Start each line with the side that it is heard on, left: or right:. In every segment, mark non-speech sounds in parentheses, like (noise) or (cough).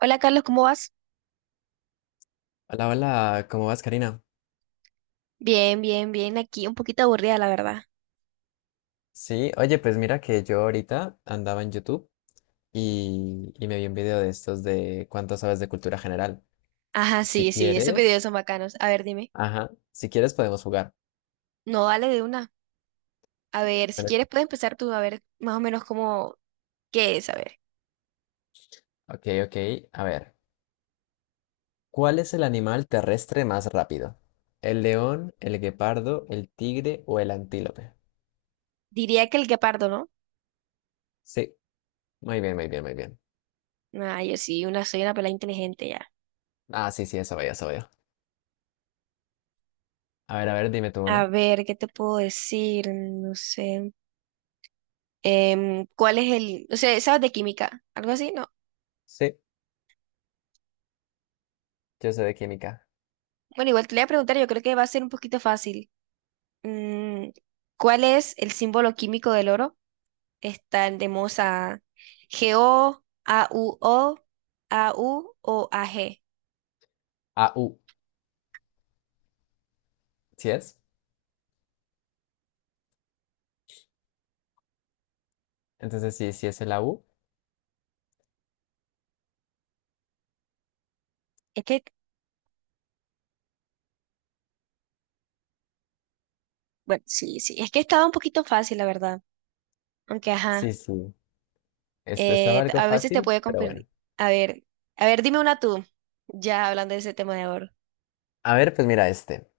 right: Hola Carlos, ¿cómo vas?
left: Hola, hola, ¿cómo vas, Karina?
right: Bien, bien, bien. Aquí un poquito aburrida, la verdad.
left: Sí, oye, pues mira que yo ahorita andaba en YouTube y me vi un video de estos de cuánto sabes de cultura general.
right: Ajá,
left: Si
right: sí, sí, esos videos
left: quieres,
right: son bacanos. A ver, dime.
left: ajá, si quieres podemos jugar.
right: No, dale de una. A ver, si
left: Pero-
right: quieres puedes empezar tú a ver más o menos cómo, qué es, a ver.
left: Ok, ok, a ver. ¿Cuál es el animal terrestre más rápido? ¿El león, el guepardo, el tigre o el antílope?
right: Diría que el guepardo, ¿no?
left: Sí, muy bien, muy bien, muy bien.
right: Ah, yo sí, una, soy una pelada inteligente ya.
left: Ah, sí, sí, eso veo, eso veo. A ver, dime tú
right: A
left: una.
right: ver, ¿qué te puedo decir? No sé. ¿Cuál es el, o sea, sabes de química? ¿Algo así? No.
left: Sí, yo soy de química.
right: Bueno, igual te le voy a preguntar, yo creo que va a ser un poquito fácil. Mm, ¿Cuál es el símbolo químico del oro? Está, tenemos a o a u o a g.
left: Au, ¿sí es? Entonces sí, sí es el Au.
right: Es que, bueno, sí, sí, es que estaba un poquito fácil, la verdad. Aunque, ajá,
left: Sí, sí. Esto estaba algo
right: a veces te
left: fácil,
right: puede
left: pero bueno.
right: confundir. A ver, a ver, dime una tú, ya hablando de ese tema de ahora.
left: A ver, pues mira este.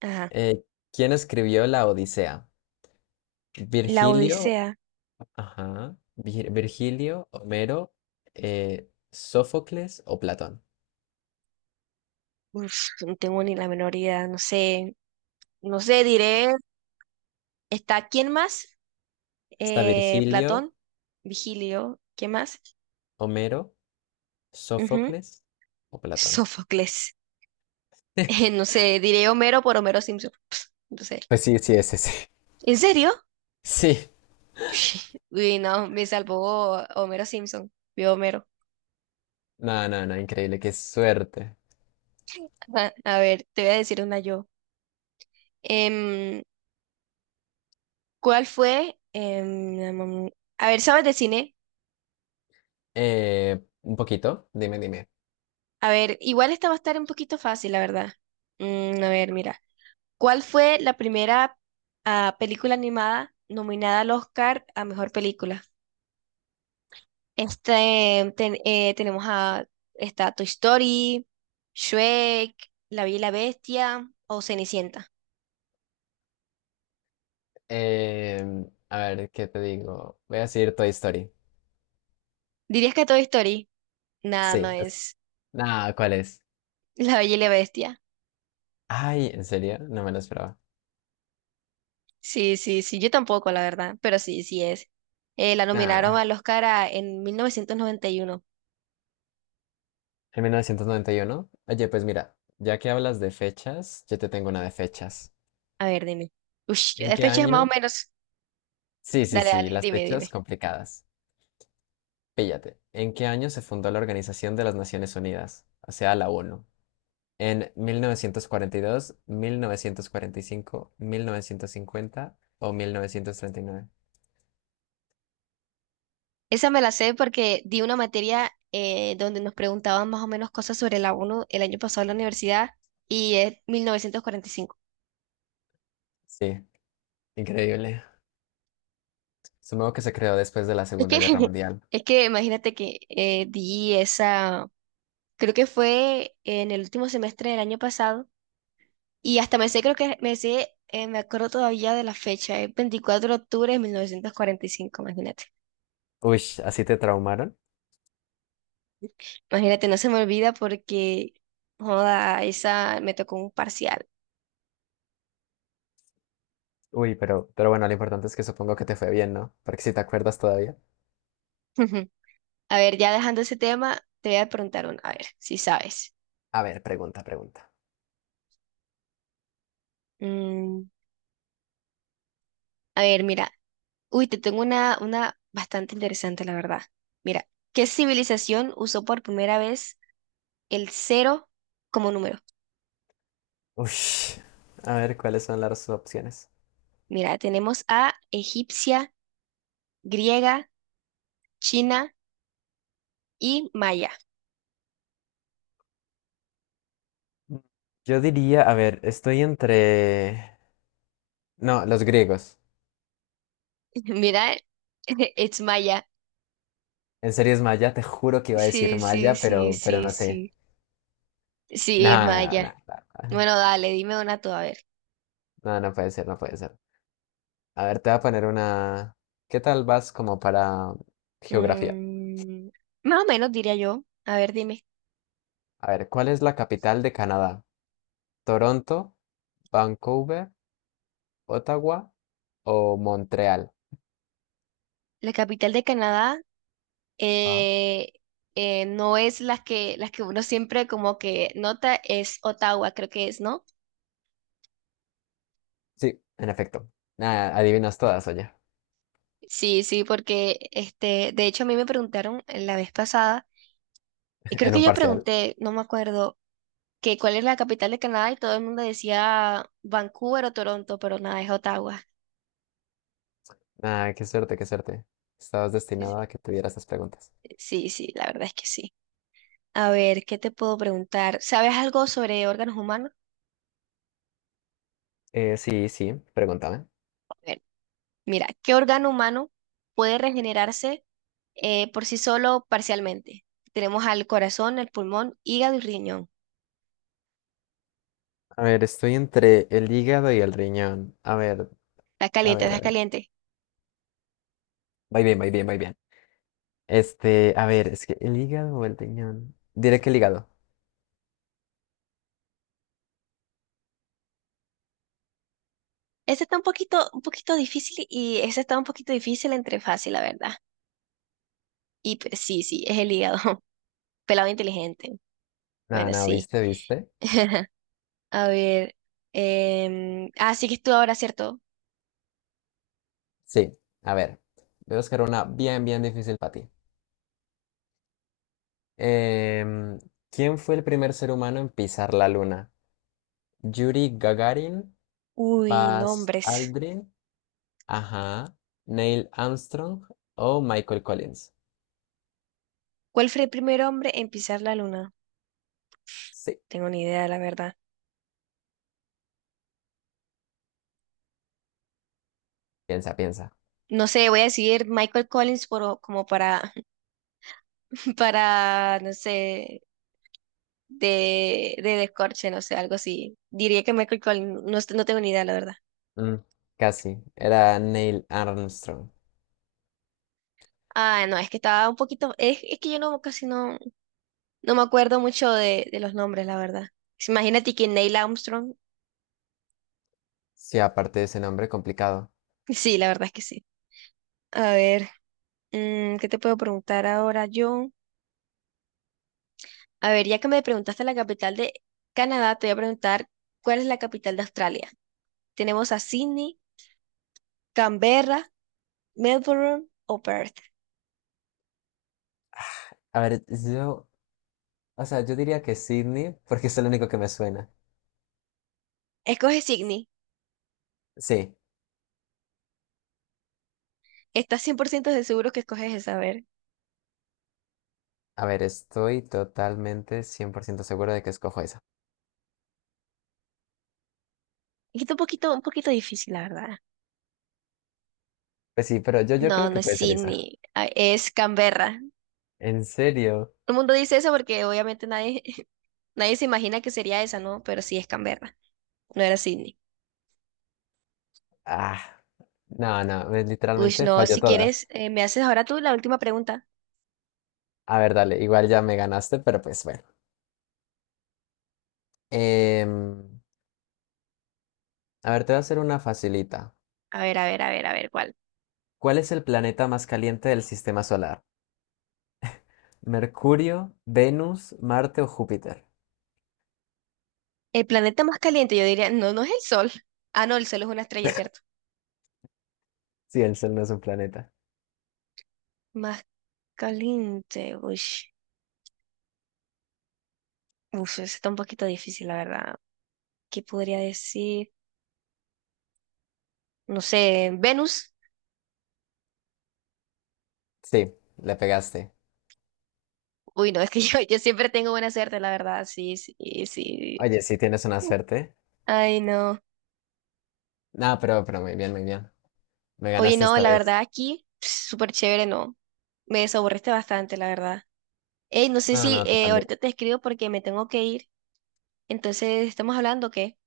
right: Ajá.
left: Eh, ¿Quién escribió la Odisea?
right: La
left: Virgilio,
right: Odisea.
left: ajá, Virgilio, Homero, Sófocles o Platón.
right: Uf, no tengo ni la menor idea, no sé, no sé, diré. ¿Está quién más?
left: Está Virgilio,
right: Platón, Vigilio, ¿quién más?
left: Homero,
right: Ujú.
left: Sófocles o Platón.
right: Sófocles.
left: (laughs)
right: (laughs) No sé, diré Homero por Homero Simpson. Pss, no sé.
left: Pues sí, sí, ese sí.
right: ¿En serio?
left: Sí.
right: Uy, no, me salvó Homero Simpson. Vio Homero.
left: No, no, no, increíble, qué suerte.
right: Ajá, a ver, te voy a decir una yo. Em, ¿Cuál fue? A ver, ¿sabes de cine?
left: Un poquito, dime, dime.
right: A ver, igual esta va a estar un poquito fácil, la verdad. A ver, mira. ¿Cuál fue la primera ah, película animada nominada al Oscar a mejor película? Este, tenemos a esta Toy Story, Shrek, La Bella y la Bestia o Cenicienta.
left: A ver, ¿qué te digo? Voy a decir Toy Story.
right: ¿Dirías que Toy Story? Nada, no
left: Sí,
right: es.
left: nah, ¿cuál es?
right: (laughs) La Bella y la Bestia.
left: Ay, ¿en serio? No me lo esperaba.
right: Sí, sí, sí, yo tampoco, la verdad, pero sí, sí es. La nominaron
left: Nah,
right: al Oscar a- en 1991.
left: en 1991. Oye, pues mira, ya que hablas de fechas, yo te tengo una de fechas.
right: A ver, dime. Ush,
left: ¿En
right: de
left: qué
right: fechas más o
left: año?
right: menos.
left: Sí, sí,
right: Dale,
left: sí,
right: dale,
left: las
right: dime,
left: fechas
right: dime.
left: complicadas. Píllate. ¿En qué año se fundó la Organización de las Naciones Unidas? O sea, la ONU. ¿En mil novecientos cuarenta y dos, 1945, 1950 o 1939?
right: Esa me la sé porque di una materia donde nos preguntaban más o menos cosas sobre la ONU el año pasado en la universidad y es 1945.
left: Sí, increíble. Supongo que se creó después de la
right: Es que,
left: Segunda Guerra
right: (laughs)
left: Mundial.
right: es que imagínate que di esa, creo que fue en el último semestre del año pasado y hasta me sé, creo que me sé, me acuerdo todavía de la fecha, es 24 de octubre de 1945, imagínate.
left: Uy, ¿así te traumaron?
right: Imagínate, no se me olvida porque, joda, esa me tocó un parcial.
left: Uy, pero bueno, lo importante es que supongo que te fue bien, ¿no? Porque si te acuerdas todavía.
right: (laughs) A ver, ya dejando ese tema, te voy a preguntar una, a ver, si sabes.
left: A ver, pregunta, pregunta.
right: Mm, a ver, mira, uy, te tengo una bastante interesante, la verdad. Mira, ¿qué civilización usó por primera vez el cero como número?
left: Uy, a ver, ¿cuáles son las opciones?
right: Mira, tenemos a egipcia, griega, china y maya.
left: Mm. Yo diría, a ver, estoy entre... No, los griegos.
right: (laughs) Mira, (laughs) es maya.
left: En serio es maya, te juro que iba a decir
right: Sí, sí,
left: maya,
right: sí,
left: pero
right: sí,
left: no sé.
right: sí. Sí, es
left: Nada,
right: maya.
left: nada, nada.
right: Bueno, dale, dime una tú, a ver.
left: No, no puede ser, no puede ser. A ver, te voy a poner una... ¿Qué tal vas como para geografía?
right: Mm, más o menos diría yo. A ver, dime.
left: A ver, ¿cuál es la capital de Canadá? ¿Toronto, Vancouver, Ottawa o Montreal?
right: La capital de Canadá
left: Ah,
right: eh, no es las que uno siempre como que nota, es Ottawa, creo que es, ¿no?
left: sí, en efecto. Nada, adivinas todas, oye.
right: Sí, sí, porque este, de hecho a mí me preguntaron la vez pasada, y
left: (laughs)
right: creo
left: En
right: que
left: un
right: yo
left: parcial.
right: pregunté, no me acuerdo, que cuál es la capital de Canadá y todo el mundo decía Vancouver o Toronto, pero nada, es Ottawa.
left: Ah, qué suerte, qué suerte. Estabas
right: Sí,
left: destinado
right: sí,
left: a que tuvieras esas preguntas.
right: sí, sí, la verdad es que sí. A ver, ¿qué te puedo preguntar? ¿Sabes algo sobre órganos humanos?
left: Sí, sí, pregúntame.
right: A ver, mira, ¿qué órgano humano puede regenerarse? Por sí solo parcialmente. Tenemos al corazón, el pulmón, hígado y riñón.
left: A ver, estoy entre el hígado y el riñón. A ver,
right: Está
left: a
right: caliente,
left: ver, a
right: está
left: ver.
right: caliente.
left: Va bien, va bien, va bien. Este, a ver, es que el hígado o el riñón. Diré que el hígado.
right: Este está un poquito difícil y ese está un poquito difícil entre fácil, la verdad. Y pues, sí, sí, es el hígado. (laughs) Pelado inteligente.
left: Nada,
right: Bueno,
left: nada,
right: sí.
left: ¿viste, viste?
right: (laughs) A ver. Ah, sí que es tú ahora, ¿cierto?
left: Sí, a ver. Voy a buscar una bien, bien difícil para ti. Em, ¿Quién fue el primer ser humano en pisar la luna? Yuri Gagarin,
right: Uy,
left: Buzz
right: nombres.
left: Aldrin, ajá, Neil Armstrong o Michael Collins.
right: ¿Cuál fue el primer hombre en pisar la luna?
left: Sí,
right: Tengo ni idea, la verdad.
left: piensa, piensa.
right: No sé, voy a decir Michael Collins por, como para, (laughs) para, no sé, de descorche, no sé, algo así. Diría que Michael Collins, no, est- no tengo ni idea, la verdad.
left: Mm, Casi, era Neil Armstrong.
right: Ah, no, es que estaba un poquito, es que yo no, casi no, no me acuerdo mucho de los nombres, la verdad. Imagínate que Neil Armstrong,
left: Sí, aparte de ese nombre complicado.
right: (laughs) sí, la verdad es que sí. A ver, ¿qué te puedo preguntar ahora yo? A ver, ya que me preguntaste la capital de Canadá, te voy a preguntar cuál es la capital de Australia. Tenemos a Sydney, Canberra, Melbourne o Perth.
left: A ver, yo, o sea, yo diría que Sydney, porque es el único que me suena.
right: Escoge Sydney.
left: Sí,
right: Estás 100% de seguro que escoges esa, a ver.
left: a ver, estoy totalmente 100% seguro de que escojo esa.
right: Está un poquito difícil, la verdad.
left: Pues sí, pero yo creo
right: No, no
left: que
right: es
left: puede ser esa.
right: Sydney, ah, es Canberra.
left: ¿En serio?
right: Todo el mundo dice eso porque obviamente nadie, (laughs) nadie se imagina que sería esa, ¿no? Pero sí es Canberra, no era Sydney.
left: Ah, no, no,
right: Uy,
left: literalmente
right: no,
left: falló
right: si quieres,
left: todas.
right: me haces ahora tú la última pregunta.
left: A ver, dale, igual ya me ganaste, pero pues bueno. Em, a ver, te voy a hacer una facilita.
right: A ver, a ver, a ver, a ver, ¿cuál?
left: ¿Cuál es el planeta más caliente del sistema solar? ¿Mercurio, Venus, Marte o Júpiter?
right: El planeta más caliente, yo diría, no, no es el Sol. Ah, no, el Sol es una estrella, ¿cierto?
left: Sí, el Sol no es un planeta.
right: Más caliente, uy. Uf, eso está un poquito difícil, la verdad. ¿Qué podría decir? No sé, Venus.
left: Sí, le pegaste.
right: Uy, no, es que (laughs) yo siempre tengo buena suerte, la verdad, sí, sí, sí.
left: Oye, sí tienes una suerte.
right: Ay, no.
left: No, pero muy bien, muy bien. Me
right: Oye,
left: ganaste
right: no,
left: esta
right: la
left: vez.
right: verdad aquí, súper chévere, no. Me desaburriste bastante, la verdad. Ey, no sé
left: No,
right: si
left: no, tú también.
right: ahorita te escribo porque me tengo que ir. Entonces, ¿estamos hablando o qué?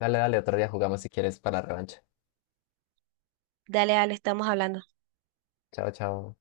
left: Dale, dale, otro día jugamos si quieres para revancha.
right: Dale, Ale, estamos hablando.
left: Chao, chao.